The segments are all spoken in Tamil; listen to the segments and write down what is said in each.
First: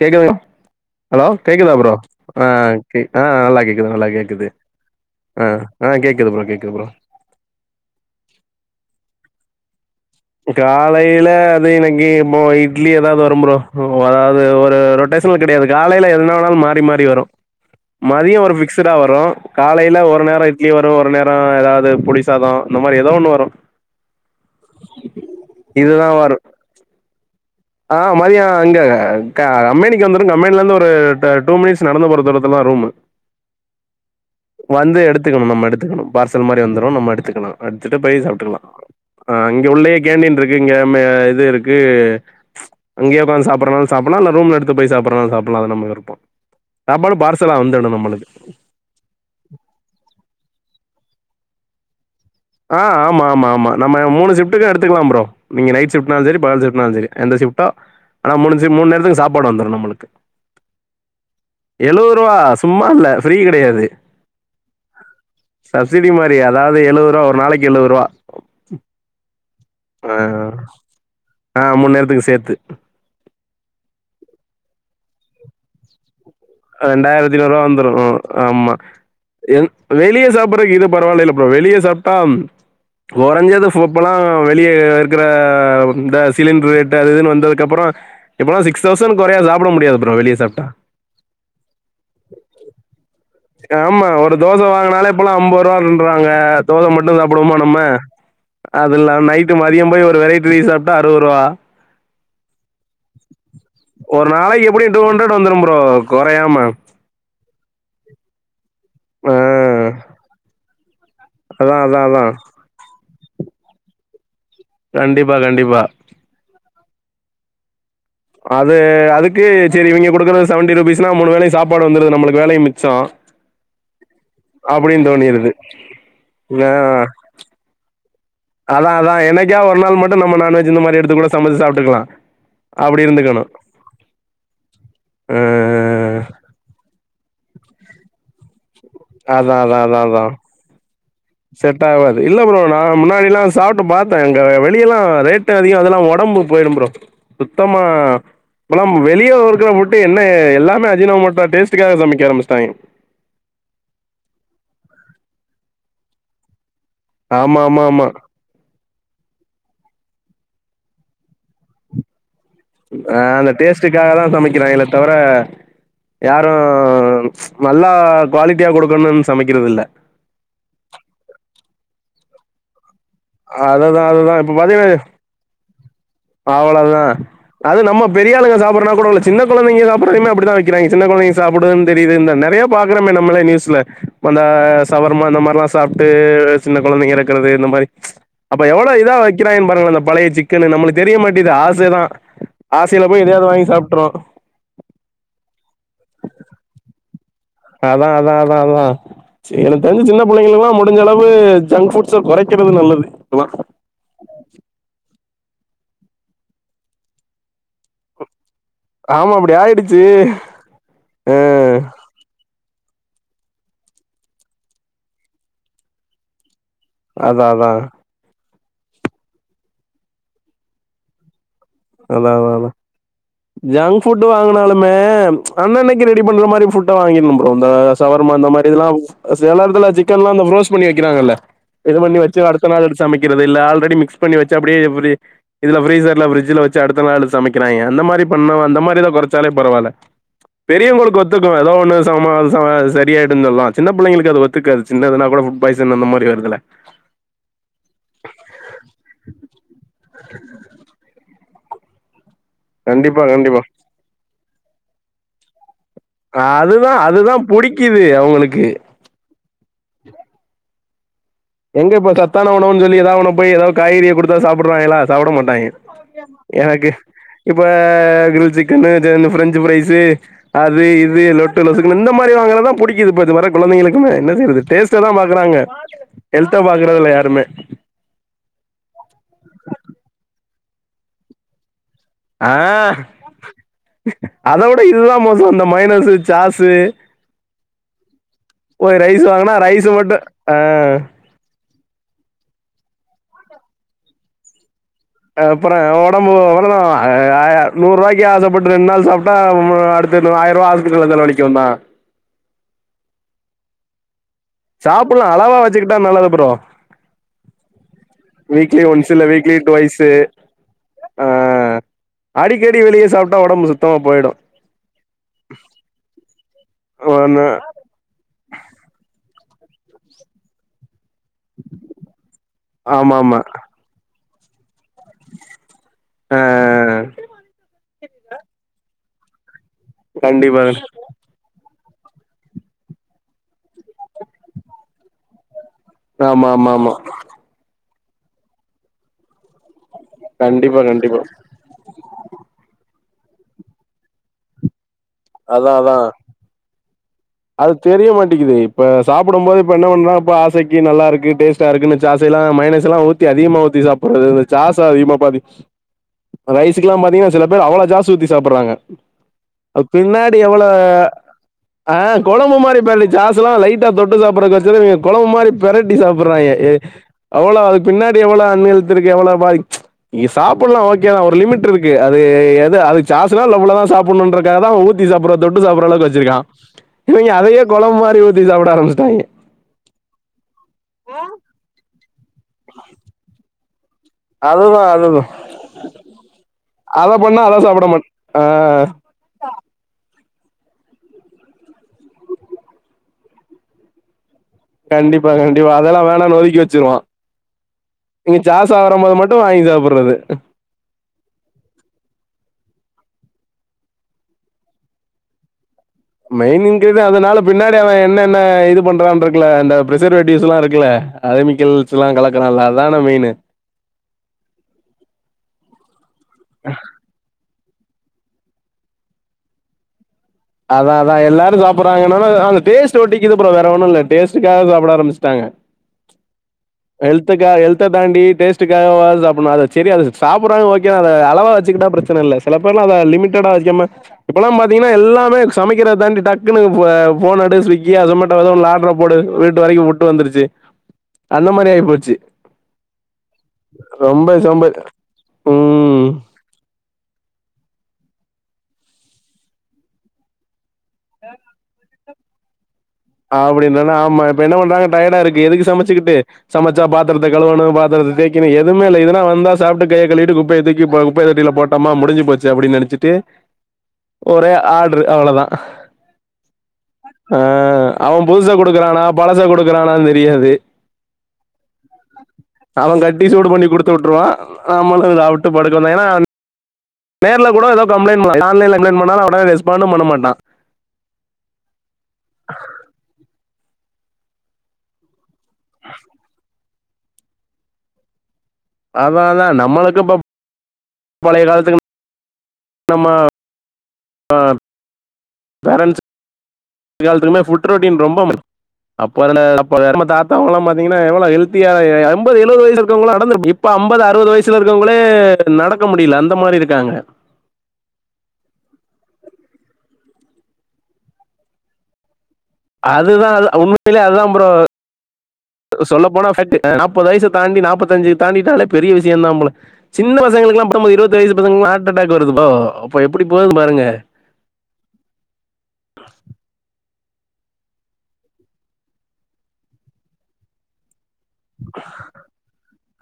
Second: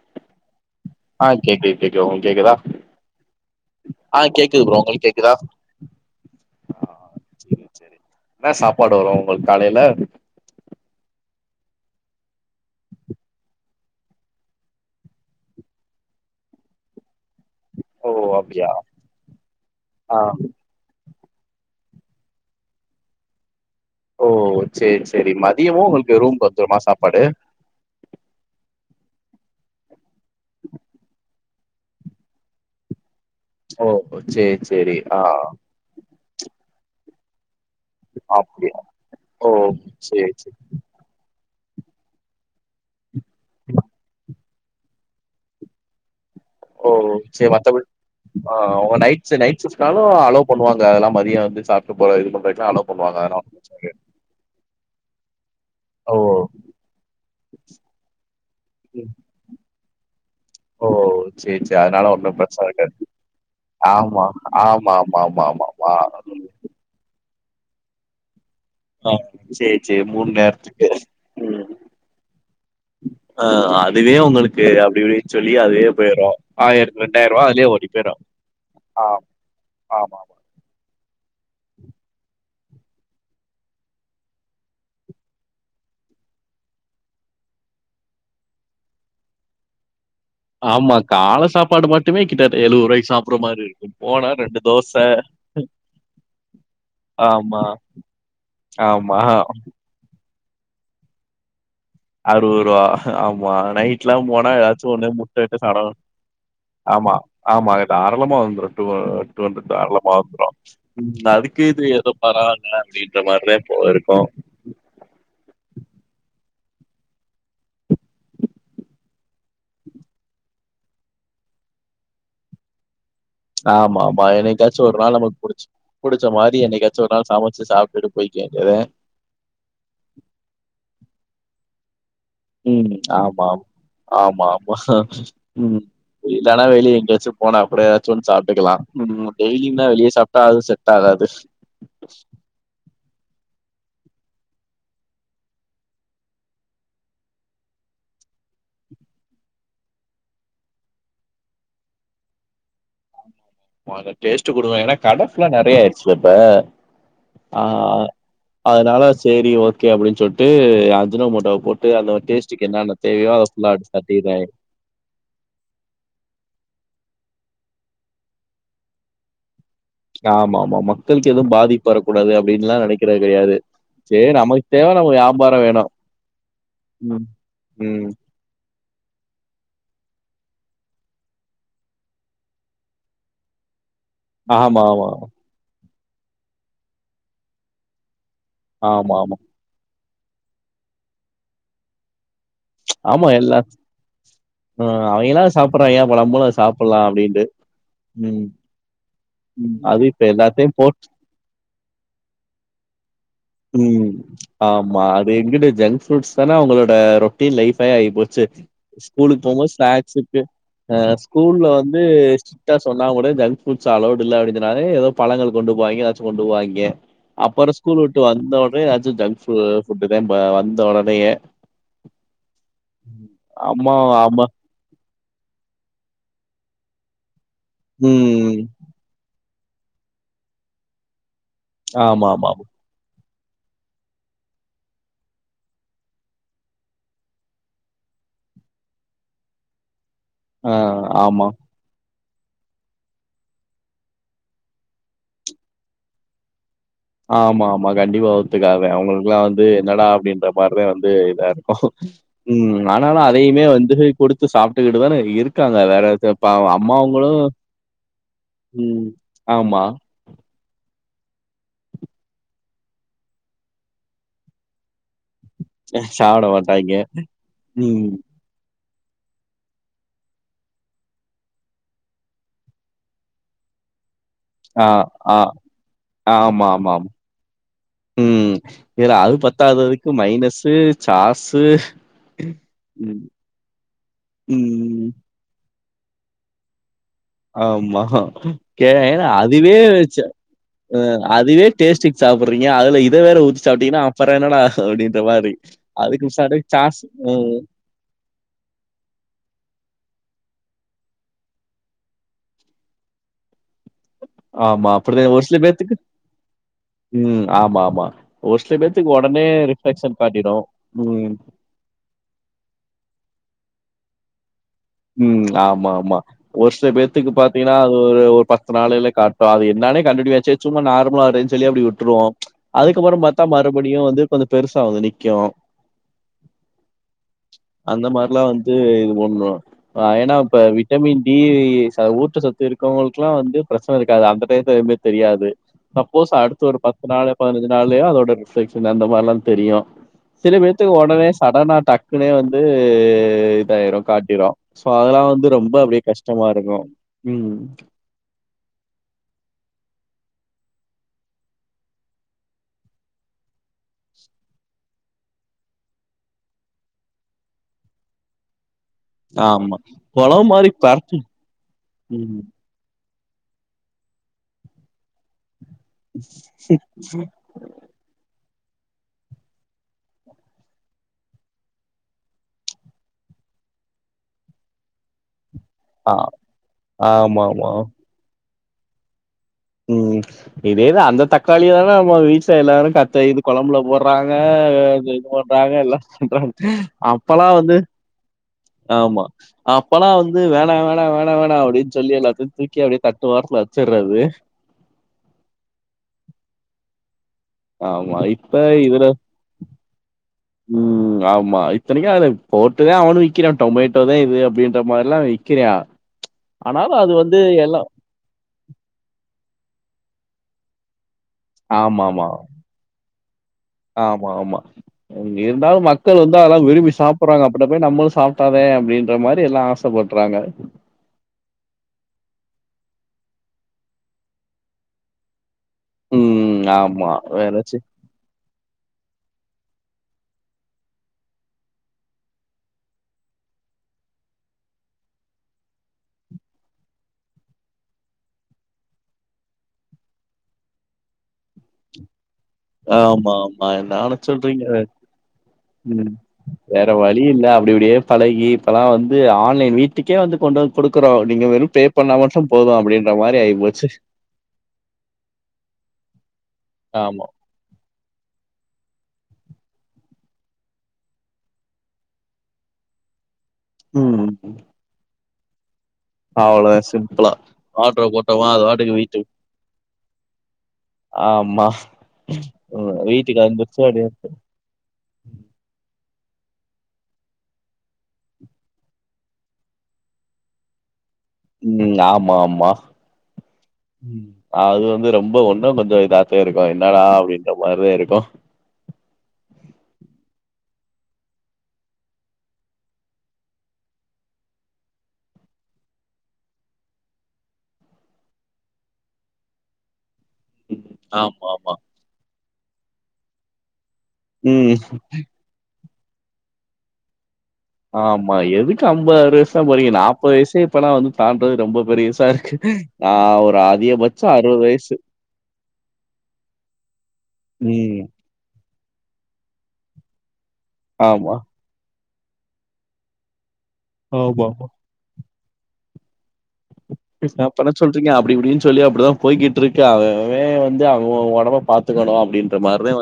கேக்குது ஹலோ ஆ கேக்குதா கேக்குது ப்ரோ கேக்குது உங்களுக்கு கேக்குதா ஆஹ் ஆஹ் நல்லா கேக்குது நல்லா ஆ கேக்குது ப்ரோ உங்களுக்கு கேக்குதா ஆஹ் ஆஹ் கேக்குது ப்ரோ கேக்குது ப்ரோ சேரி சேரி என்ன சாப்பாடு வரு உங்களுக்கு காலையில காலையில அது இன்னைக்கு இப்போ இட்லி ஏதாவது வரும் ப்ரோ அதாவது ஒரு ரொட்டேஷனல் கிடையாது காலையில எதனாலு மாறி மாறி வரும் ஓ மதியம் ஒரு அப்டியா பிக்ஸ்டா வரும் காலையில ஆ ஒரு நேரம் இட்லி வரு ஒரு நேர ஆ ஏதாவது புளி சாதம் இந்த மாரி ஏதோ ஒண்ணு வரும் ஓ சேரி சேரி மதியமு உங்களுக்கு ரூம் கொஞ்சமா சாப்பாடு ஆஹ் மதியம் அங்க க அம்மணி அங்கியு வந்துரு கம்பெனிலருந்து ஒரு ப டூ மினிட்ஸ் நடந்து போற தூரத்துல தா ரூமு ஓ சேரி சேரி வந்து ஆ எடுத்துக்கணு நம்ம எடுத்துக்கணு பார்சல் மாரி வந்து ஆமாமா எடுத்துக்கலா எடுத்துட்டு போய் சாப்பிட்டுக்கலா அப்டியா ஓ ஆஹ் இங்க உள்ளயே சேரி கேண்டீன் சேரி இருக்கு இங்க ம இது இருக் க்கு அங்கயே உக்காந்து சாப்டறானாலு சாப்டலா இல்ல ரூம்ல எடுத் து போய் சாப்பறனாலு சாப்பலா அது நம்ம விருப்போ ஓ சேரி மத்தபடி ஆ நைட் நைட் ஷிப்ட்னாலு அளோ பண்ணுவாங் அதெல்லா மதிய வந்து சாப்பி ஆ ஆமா ஆமா ஆமா நம்ம மூனு ஷிப்டக்கு எடுத்துக்கலா புரோ நீங்க நைட் ஓ ஷிப்ட்னாலு சரி பகல் ஷிப்னாலு சரி எந்த ஷிப்டோ ஆனா மூனு நேரத்துக்கும் சாப்பாடு வந்துரு நம்மளுக் ஓ செரி செரி அதனால எழுவது ஒண்ணும் ரூபா பிரச்சன சும்மா இருக்காது இல்ல ஃப்ரீ கிடையாது ஆமா ஆமா ஆமா ஆமா ஆமா சப்சிடி ஆமா மாதிரி அதாவது எழுவது ரூபா நாளைக்கு எழுவ ரூவா ஆ சேரி சேரி மூணு நேரத்துக்கு ஆ ம் மூணு நேரத்துக்கும் சேர்த்து ஆ அ இதுவே உங்களுக்கு அப்டி சொல்லி அதுவே போயிரு ஆயிரத்தி ரெண்டாயிரத்தி ரெண்டாயிரூவா நூறுவா அதுலயே ஓடி போயிரு வந்துரும் ஆமா ஆமா வெளிய சாப்டுறதுக்கு இது பரவாயில்லப்பா ப்ரோ வெளிய சாப்ட்டா கொறஞ்சது ஃபோப்பல்லா வெளிய இருக்கிற இந்த சிலிண்டர் ரேட்டு அது இதுன்னு வந்ததுக்கப்பறம் இப்பல்லா சிக்ஸ் தௌசண்ட் குறையா சாப்ட முடியாது ஆமாக்கா மாரி இருக்கு ஆமா போனா ஒரு ரெண்டு தோச வாங்கினாலே இப்பல்லா ஐம்பரூவா இருன்றாங்க தோச மட்டும் சாப்பிடுவோமா ஆமா நம்ம அதுல்ல ஆமா நைட்டு அதிக போய் ஒரு வெரைட்டி ரைஸ் சாப்ட்டா அறுவரூவா அருவ ரூபா ஆமா நைட்ல்லா ஒரு போனா நாளைக்கு ஏதாச்சும் எப்படியும் டூ ஒண்னு ஹண்ட்ரட் முட்ட இட்ட வந்துடும் ப்ரோ சாப்டாம குறையாம ஆமா ஆமா அது தாரளமா வந்துரு டூ ஆ ஹண்டர்ட் தாராளம் வந்துரும் அதுக்கு அதான் இது அதான் ஏதோ அதான் பராவால்ல அப்படின் இந்த மாரிதா இப்போ இருக்கோ கண்டிப்பா கண்டிப்பா அது அதுக்கு செரி இவிங்க கொடுக்குற செவன்டி ருபீஸ்னா மூணு வேலையும் சாப்பாடு வந்துடுது நம்மளுக்கு வேலையு மிச்ச ஆமா ஆமா என்னைக்காச்சு ஒரு நாள் நமக்கு புடிச்ச புடிச்ச மாரி என்னைக்காச்சும் ஒரு நாள் சமைச்சு சாப்ட்டுட்டு போய்க்க வேண்டியது. அதா அதா என்னைக்கா ஒரு நாள் மட்டு நம்ம நான்வெஜ் இந்த மாரி எடுத்துக்கூட சமைச்சு சாப்பிட க்கலாம் ம் ஆமா ஆமா ஆமா அ ம் இல்லன்னா வெளிய எங்க போனா கூட ஏதாச்சு ஒன்னு சாப்ட்டுக்கலா ம் அதான் அதான் டெய்லியுந்தா அதான் வெளிய அதான் சாப்ட்டா அது செட் ஆகாது. செட் ஆவாது இல்ல ப்ரோ நா முன்னாடில்லா சாப்ட்டு பாத்த அங்க வெளிய எல்லாம் ரேட்டு அதுவு இல்லாம ஒடம்பு போயிடும் புரோ சுத்தமா இப்பலா வெளிய இருக்கிற ஃபுட் என்ன எல்லாமே அஜீனமோட்டோ டேஸ்டுக்காக சமக்க ஆரம்பிச்சிட்டாங்க அத டேஸ்ட்டு குடுக்கன் ஏன்னா கட ஃபுல்லா நெறைய ஆயிடுச்சுல்ல இப்ப ஆமா ஆமா ஆமா சேரி ஓகே அப்பிடின்னு சொல்ட்டு அஜினோ மோட்டாவ போட்டு அந்த டேஸ்ட் அஹ் அந்த டேஸ்ட்டுக்காக தா சமக்கிறேனே தவிர யாரும் நல்லா குவாலிட்டியா குடுக்கணும்னு சமைக்கிறது இல்ல ஆமா ஆமா மக்களுக்கு எதும் பாதிப்பு வரக்கூடாது அப்பிடின்ல்லாம் நெனக் கிறது கெடையாது அதுதான் சேரி அதுதான் இப்போ பார்த்தீங்கன்னா நமக்குத் தேவ நம்ம வியாபார வேணும் அவ்ளோதா ம். அது நம்ம ம். பெரியாளுங்க சாப்ட்றனா [inaudible] சின்ன கொழந்தைங்க சாப்டறதயுமே அப்டிதா விக்கிறாய்ங்க சின்ன கொழந்தைங்க சாப்ட்றதுன்னு தெரியுது இந்த நெறைய பாக்குறமே நம்மலே நியூஸ்ல இப்ப அந்த ஆமா ஆமா. ஷவர்மா இந்த மாரிலா சாப்ட்டு சின்ன கொழந்தைங்க எறக்குறது இந்த மாரி அப்ப எவ்வளோ ஆமா, இதா ஆமா. வக்கிறாங்கன்னு பாருங்க அந்த பழைய சிக்கனு நம்மளுக் தெரிய மாட்டேது ஆசதா ஆமா எல்ல ஆஹ் அவெய்ங்கெல்லா சாப்டுறாய்ங்க அப்ப நம்பளு அது சாப்ட்லா அப்டின் அதா அதா அதா அதா சே ம். எனக்கு அது தெரிஞ்ச இப்ப சின்னப் பிள்ளைங்களுக்கெல்லா எல்லாத்தையும் முடிஞ்ச போட் அளவு ஜங்க் ஃபுட்ஸ கொறைக்கிறது நல்லது உம் ஆமா அத் எங்கிட்டு ஜங்க் ஃப்ரூட்ஸ் தானே அவங்களோட ரொட்டீன் லைஃபே ஆயி போச்சு ஆமா ஸ்கூலுக்கு அப்டி போகும்போது ஆயிடுச்சு ஸ்நாக்ஸு இருக்கு அ ஆ ஸ்கூல்ல வந்து ஸ்ட்ரிக்ட்டா சொன்னா கூட ஜங்க்ஃபுட்ஸ் அலவ்டு இல்ல அப்படின்னு சொன்னாளே ஏதோ பழங்கள் கொண்டு போவாய்ங்க எதாச்சு கொண்டுபோவாய்ங் யே அதா அதா அப்பற ஸ்கூல் விட் வந்த ஒடனே ஏதாச்சு ஜங்க்ஃபு ஃபுட்டு தா வந்த ஒடனேயே அதா அதா அதா அம்மா ஜங்க் ஃபுட் ஆமா. வாங்குனாலுமே அன்னன்னைக்கு ரெடி பண்ற மாதிரி ஃபுட்டா வாங்கிடனும் போ இப்ப இந்த சவர்மா அந்த ம். மாதிரி இதெல்லா செல எடத்துல சிக்கன்ல்லா அந்த ஃப்ரோஸ் பண்ணி விக்கிறாங்கல்ல இது பண்ணி வச்சு ஆமாமாமா. அடுத்த நாள் எடுத்து சமைக் றது இல்ல ஆல்ரெடி மிக்ஸ் பண்ணி வச்சு அப்பிடியே ஃப்ரி இதுல ஃபிரீசர்ல ஃபிரட்ஜுல வச் ச்சு அடுத்த நாள் சமைக்கிறாய்ங்க அந்த மாரி பண்ணுவ அந்த மாரி இதக் கொறச்சாலே பரவால்ல ஆ பெரியவங்களுக்கு ஆமா. ஒத்துக்கு ஏதோ ஒண்ணு [unintelligible] சரியாயிடுன்னு சொல்லலா சின்ன பிள்ளைங்களுக்கு அது ஒத்துக்காது சின்னதுன்னா கூட ஃபுட் பாய்சன் அந்த மாரி வருதுல்ல ஆமா ஆமா கண்டிப்பா ஒத்துக்காது அவங்களுக்குலா வந்து என்னடா அப்பிடின்ற மாரிதா வந்து இதா இருக் உம் ஆனாலு கண்டிப்பா கண்டிப்பா அதையுமே வந்து குடுத் து சாப்ட்டுக்கிட்டுதான இருக்காங் அ அதுதா அதுதா புடிக்குது அவங்களுக்கு ம். ஆமா எங்க இப்ப சத்தான உணவுன் சொல்லி எதா ஒன்ன போய் எதாவ்து காய்கறிய குடுத்தா சாப்புடுறாய்ங்களா சாப்புட மாட்டாய்ங்க சாப்பிட எனக்கு மாட்டாய்ங்க. இப்ப ம். கிரில் சிக் பிரஞ்சு பரைஸ் அது இது லொட்டு லசுக்க இந்த மாதிரி வாங்கதான் பிடிக்குது குழந்தைங்களுக்கும என்ன செய்ரியது ஆ, டேஸ்ட் தான் ஆ. பாக்குறாங்க பாக்குறதல யாருமே உம் வேற அது பத்ததுதுக்கு மைனஸு சாசு ஆஹ் அத விட ம். இல்லாம் மோசம் வந்த மைனஸு சாஸு ஆமாே போய் ரைஸ் ஏன்னா வாங்குனா அதுவேஹ ரைஸு மட்டு ஆ அதுவே டேஸ்ட் சாப்பிட்றங்க அதில் இதை வேறஊற்ற சாப்பீங்கன்னா அப்புற என்னா அப்புறம் உடம்பு சாஸ் ம் அதான் நூறு ரூபாய்க்கு ஆசைப்பட்டு ரெண்டு நாள் சாப்பிட்டா அடுடுத்த ஆயிரம் ரூபா ஆதுத்துக்குள்ள நிலவலக்கும் தான் ஆமா அப்டிதா சாப்பிடலாம் ஒரு சில அளவா பேத்துக்கு வச்சுக்கிட்டா நல்லது ப்ரோ ம் ஆமா ஆமா ஒரு சில வீக்ல ஒன் பேத்துக்கு இல்ல ஒடனே வீக்ல டு வஸ்ு ரிஃப்ளெக்ஷன் காட்டிடு ம் ஆஹ் அடிக்கடி வெளியே சாப்பிட்டா உடம்பு சுத்தமா போயிடும் உம் ஆமா ஆமா ஒருஷ பேத்துக்கு ஒன்னு பாத்தீங்கன்னா அது ஒரு ஒரு பத்து நாள்ில காட்டு அது என்னாலே கண்டுிப்பாச்ச சும்மா ந ு சொல்லி அப்படி விட்டுருவோம் ஆமா அதுக்கப்புறம் ஆமா பத்தா மறுபடியும் வந்து கொஞ்சம் பெருசா வந்து நிக்கும் ஆ அந்த மாதிரிலாம் வந்து ஒ ஏன்னா இப்ப கண்டிப்பா விட்டமின் டி ஊற்ற சொத்து இருக்கவங்களுக்கு எல்லாம் வந்து பிரச்சனை இருக்காது அந்த டையத்துல எமே தெரியாது சப்போஸ் ஆமா அடுத்து ஆமா ஒரு ஆமா பத்து நாள்ு பதினஞ்சு நாள் அதோட அ மாதிரில தெரியும் சில கண்டிப்பா பேடத்துக்கு கண்டிப்பா உடனே சடனா டக்குனே வந்து இதாயிரும் காட்டிரோம் இப்ப அதெல்லாம் வந்து அதா ரொம்ப அதா அப்படியே கஷ்டமா இருக்கும் அது தெரிய மாட்டேக்குுது இப்ப சாப்பிடும் போது இப்ப என்ன பண்றா இப்ப ஆசைக்கு நல்லா இருக்கு டேஸ்டா இருக்குன்னு சாசை எல்லாம் மைனஸ் எல்லாம் ஊி அதிகமா ஊத்தி சாப்பிறது இந்த சாசை அதிகமா பாத்த ரைஸுக்கு எல்லாம் பாத்தீங்கன்னா சில பேர் அவ்வளோ சாசு ஊித்தி சாிடுறாங்க ஆம்மா பொழவு மாரி பார்த்தி கொழம்பு மாரிப்ப பாரே சாஸ்ஸெல்லாம் லைட்டா தொட்டு சாப்பிடறதாசே கொழம்பு மாரி பெரட்டி சாப்பிடடுறாய்ங்க எ அவ்ளோவ அதுக்கு பின்னாடி எவ்வளோ தண்ணி ஊத்திருகாங்கலா பாவி இ சாப்பல்லாம் ஒகே ஒரு லிமிட்டிருக்கு அது எது அது சாஸெல்லாம் இவ்வளவுதான் சாப்பன்ருக்காவ தான ஊத்தி‌ சாப்புற தொட்டு சப்பர அளவுக்கு ஆ வெச்சிருக்கியான் இவங்க ஆமா அதையே கெழம்பு மாரி ஊத் டலாம் ஆரம்பிச்டுங்க உம் இதேதா அந்த தக்காளியே [unintelligible] எல்லாரும் கத்தது கொழம்புல வர்ராங்க அதுதான் எல்லா திரு அதுதான் போட்டாங்க எல்லா சொல்றாங்க அத பண்ணா அப்பெல்லா அத வந்து சாப்புட மாட் ஆ ஆம்மா அப்பெல்லா வந்து து வேணா வேணா வேணா வேணா அப்டின்னு சொல்லி எல்லாத்தையும் தூக்கி அப்டியே தட்டு ஓரத்துல வெச்சுறது கண்டிப்பா கண்டிப்பா அதெல்லா வேணான்னு ஒதுக்கி வெச்சிருவோ ஆமா இங்க சாஸ் ஆ வரும் போது மட்டு வாங்கி சாப்புறது உள்ளது உம் ஆமா இத்தனைக்கு அதுல போட்டுதா அவனு விக்கிறா டொமேட்டோதா இது அப்டின்றது மாரில்லா விக்கிறா மெயன் ஆனாலு இங்ரிடியண் அது அதனால வந்து பின்னாடி எல்லா அவன் என்னென்ன இது பண்றானு இருக்குல்ல அந்த பிரசர்வேட்டிவ்ஸ்லா இருக்குல்ல அறுமிக்கல்ஸ்லாம் கலக்கரா ல அதான மெயினு ஆமா ஆமா இங்க இருந்தாலும் மேக் க்கள் வந்து அதல்ல விரும்பி சாப்பிறாங்க அப்புறம் நம்மளு சாப்பிட்டாதே அப்டின்ற மாரி எல்லா ஆசப்படுத் அதா அதா எல்லாரு சாப்பிடுறாங்கன்னா அந்த டேஸ்ட் ஒட்டி இதுப்புறம் வேறவொண்ணு இல்ல டேஸ்டக்காக சாப்பிட ஆரம்பிச்சிட்டாங்க ம் ஆமா ஹெல்த்துக்கு வேறச்சு ஹெல்த தாண்டி டேஸ்டக்காகவாது சாப்பிடனு அது செரி அத சாப்புடுறாங்க ஓகே அத அளவா வெச்சுகிட்டா பிரச்சன இல்ல சிலபேர்லா அத லிமிடட்டா வெக்காம இப்பெல்லாம் பாத்தீங்கன்னா எல்லா ப்ப சமைக்கிறத தாண்டி டக்குனுப்ப போனெடு ஸ்விக்கி அ ஸொமேட்டோவா எதோவொன்ல ஆடர போடு வீட்டு வரைக்கும் புட்டு வந்துருச்சு அந்த மாரி ஆயிபோச்சு ஆமா ஆமா என்னா அலச்சல்றீங்க சோம்பேறி உம் ம் வேற வழி இல்ல அப்டிப் அப்டியே பழகி இப்பெல்லா வந்து ஆன்லைன் வீட்டுக்கே வந்து கொண்டு வந் குடுக்குறோ நீங்க வெறும் பே பண்ணா மட்டும் போதும் அப்டின்றனா ஆமா இப்ப என்ன பண்றாங்க டயர்டா இருக்கு எதுக்கு சமச்சுக்கிட்டு சமச்சா ஆமா பாத்திரத்த கழுவணு பத்திரத்த தேய்க்கிற எதுவுமே இல்ல இதுனா வந்தா சாப்ட்டு கைய கழுவிட்டு குப்பையை தூக்கி இப்ப குப்பை தொட்டில போட்டமா முடிஞ்சு போச்சு அப்டின்னு நெனச்சிட்டு ஒரே ஆர்டரு அவ்ளோதா அவள சிம்ப்ளா பாட்ட அவ புதுச குடுக்குறானா பழச குடுக்குறானானு தெரியாது ஆமா அவ ம். கட்டி வீட்டுக்கு சூடு பண்ணி வந்துருச்சு குடுத்து அப்டியே உட்ருவா நம்மளு சாப்ட்டு படுக்கணு ஏனா நேர்ல கூட ஏதோ கம்ப்ளைண்ட் பண்லா ஆன்லைன்ல கம்ப்ளைண்ட் பண்ணாலு உடனே ரெஸ்பாண்டு பண்ண மாட்டா ம் ஆமா ஆமா அது வந்து ரொம் ப ஒன்னு கொஞ்ச இதாத்தா இருக் கு என்னடா அப்டின்ற மாரிதா இருக்கு அதா அதா நம்மளுக்கு இப்ப பழைய காலத்துக்கு நம்ம ஆ பேரண்ட்ஸ் எல்லாத்துக்குமே ஃபுட் ரொட்டின் ரொம்ப முக்கிய அப்ப இருந்த அப்ப இருந்த தாத்தாவங்களா பாத்தி ங்னா எவ்ளோ ஆமா ஹெல்த்தியா ஆமா எம்பது எழுவது வயசு இருக்கவங்ளா நடந்து இப்ப அம் பது அறுபது வயசுல ம் இருக்கவங்களே நடக் க முடியல அந்த மாரி இருக்காங்க ஆமா எதுக்கு அம்பது அறுது வயசுலா போறிங்க நாப்பது வயசுலயே இப்பலா வந்து தாண்றது ரொம்ப பெரிசா இருக் அதுதா அது அ உண்மையிலயே அதுதா ப்ரோ வயசு. சொல்லப்போனா ஃபேக்ட் நாப்பது வயச தாண்டி ம். நாப்பத்தஞ்சு தாண்டிட்டாலே பெரிய விஷயந்தா போல சின்ன பசங்களுக்லா பத்தொம்பது இருபது ஆமா. வயசு பசங்களா ஹார்ட் அட்டாக் வருது அப்ப எப்படி போது பாரு ஆமாமா எப்டி ஸ்டாப் பண்ண சொல்றிங்க அப்டி இப்டின் சொல்லி அப்டிதா போய்கிட்ருக்கு அவ அவே வந்து அ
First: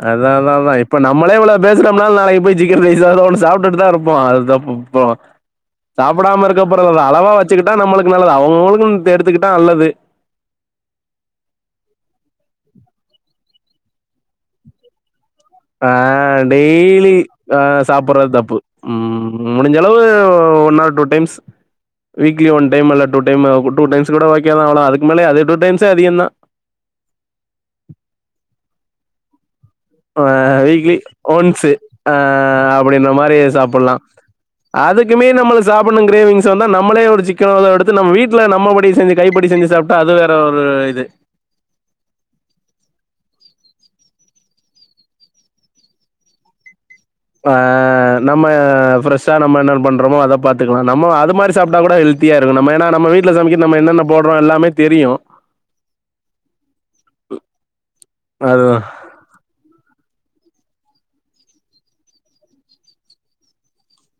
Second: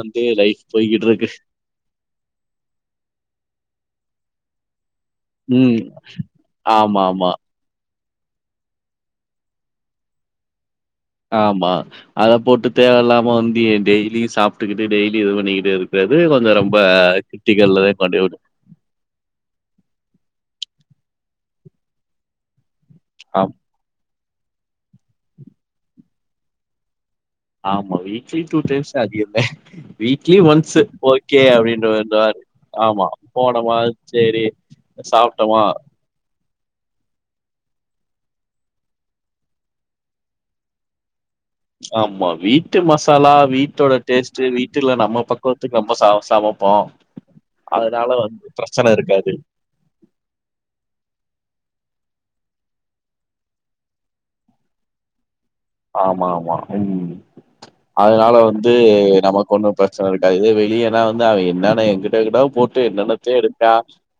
வந்து அதா அதா லைஃப் அதா இப்ப போய்க்கிட்டு இருக்கு. நம்மளே இவ்ளோ பேசுறம்னாலு நாளைக்கு போய் சிக்கன் ரைஸாது ஒண்ணு சாப்டுட்டுதா இருப் போ அதா இப் போ ம். சாப்பிடாம இருக்கப்போறதில்ல அளவா ஆமாமா. வெச்சுகிட்டா நம்மளுக் கு நல்லது அவுங்கவுங்ளுன் எடுத்துக்கிட்டா நல்லது ஆமா அத போட்டு தேவ இல்லாம வந்து டெய்லியு சாப்ட்டுகிட்டு டெய்லி இது பண்ணிக்கிட்டு ஆ இருக்கிறது கொஞ்சம் ரொம்ப டெய்லி ஆ கிரிட்டிக்கல்ல தான் கொண்டு சாப்படறது விடும். தப்பு ம் முடிஞ்சளவு one or two times weekly one time இல்ல டூ டைம் ஆம். டூ டைம்ஸ் கூட ஓகேதா அதுக்கு மேலயு அதே டூ டைம்ஸே அதிகந்தா ஆமா வீக்லி டூ டைம்ஸ் அதிகந்தே ஆ வீக்லி ஒன்ஸூ அப்டின்ட்டு ஆ வருவாரு ஆமா அப்படின்ற மாறி போனமா சாப்புட்லா சேரி அதுக்குமே நம்மள சாப்ட்டமா சாப்டணும் க்ரேவிங் ஸ் வந்தா நம்மளே ஒரு சிக்கனோ தோ எடுத்து நம்ம வீட்டுல நம்மபடி செஞ்சு கைப்படி செஞ்சு சாப்ட்டா அது வேற ஒரு இது ஆமா வீட்டு மசாலா வீட்டோட டேஸ்ட் வீட்ல நம்ம பக்குவத்துக்கு நம்ம ச சமப்போ ஆ நம்ம ஃப்ரஷ்ஷா நம்ம என்ன பண்றோமோ அத பாத்துக்கலா நம்மோ அது மாரி சாப் ட்டா கூட ஹெல்த்தியாருக்கு நம்ம ஏன்னா நம்ம வீட்ல சமைக்க நம்ம என்னென்ன போட்றோ எல்லாமே தெரியு ஆமா ஆமா உம் அதனால வந்து அதுதான் நமக்கு ஒன்னு ப சோவிக்காது இதே வெளியன்னா வந்து அவெ என்னன்ன எங்கிட்டு எங்கிட்டோ போட்டு என்னென்னத்தயோ எடுத்தா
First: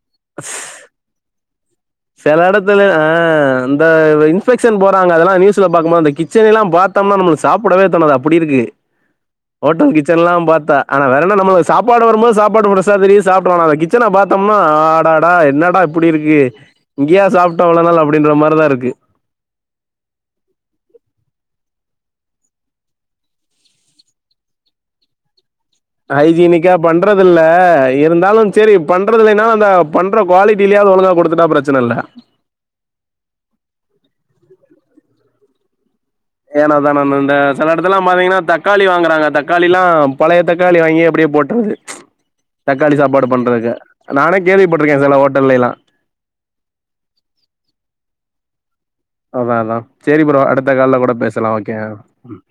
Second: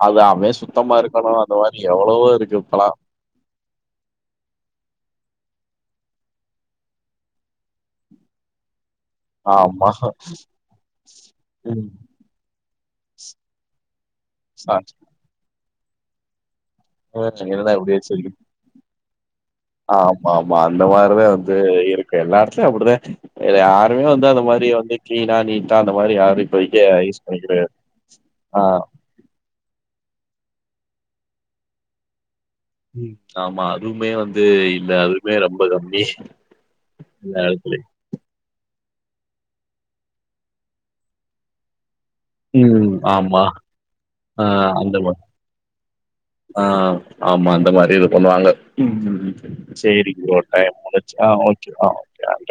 அது அஆமே சுத்தமா இருக்கணு அந்த மாரி எவ்வளவோ செல இருக்கு எடத்துல இப்பல்லா அ இந்த வெ இன்ஸ்ஃபெக்ஷன் போறாங்க அதெல்லா நியூஸ்ல பாக்கம்போது அந்த கிச்சனெல்லா பாத்தம்னா நம்மளுக் சாப்படவே தோணாது அப்டி இருக்கு ஆமா ஓட்டல் கிச்சன்ல்லா பாத்தா ஆனா வேறென்ன நம்மோது ம் சாப்பாடு வரும்போது சாப்பாடூட தெரிய சாப்பிடனால கிது கிச்சன பாத்தம்னா அடாடா என்னடா இப்பிடி இருக்கு இங்கேயா சாப்ட்டோ என்னடா இவ்ளோ இப்டி நாள் வச்சிருக்கீங்க அப்படின்ற மாதிரிதா இருக்கு ஆமா ஆமா அந்த மாரிதா வந்து இருக்கு எல்லா எடத்துலயு அப்பிடிதா யாருமே வந்து அந்த மாரி வந்து க்ளீனா நீட்டா அந்த மாரி யாரும் ஹைஜீனிக்கா இப்போதைக்கு யூஸ் பண்றதில்ல பண்ணிக்கிற இருந்தாலு ஆ. சரி பண்றது இல்லைன்னாலு அந்த பண்ற குவாலிட்டிலியாவது ஒழுங்கா குடுத்துட்டா பிரச்சனை இல்ல ஆமா அதுவுமே வந்து இல்ல அது மே ரொம்ப கம்மி ஏனா தானானு இந்த எல்லா செல இடத்துலயும். எடத்துலல்லா பாத்தீங்கன்னா தக்காளி வாங்க தக்காளில்லா பழைய தக்காளி வாங்கி அப்டியே போட்றது உம் தக்காளி சாப்பாடு ஆமா பண்றதுக்கு நானே ஆ அந்த கேள்விப்பட்டிருக்கே சில ஹோட்டல்லைலா ஆ ஆமா அந்த மாரி இது பண்ணுவாங்க ம். ம். அதா ம். அதா சரி ப்ரோ அடுத்த டைம் கால்ல கூட முடிஞ்ச்சு. ஆ பேசலா ஓகே யா ஆ ஓகே.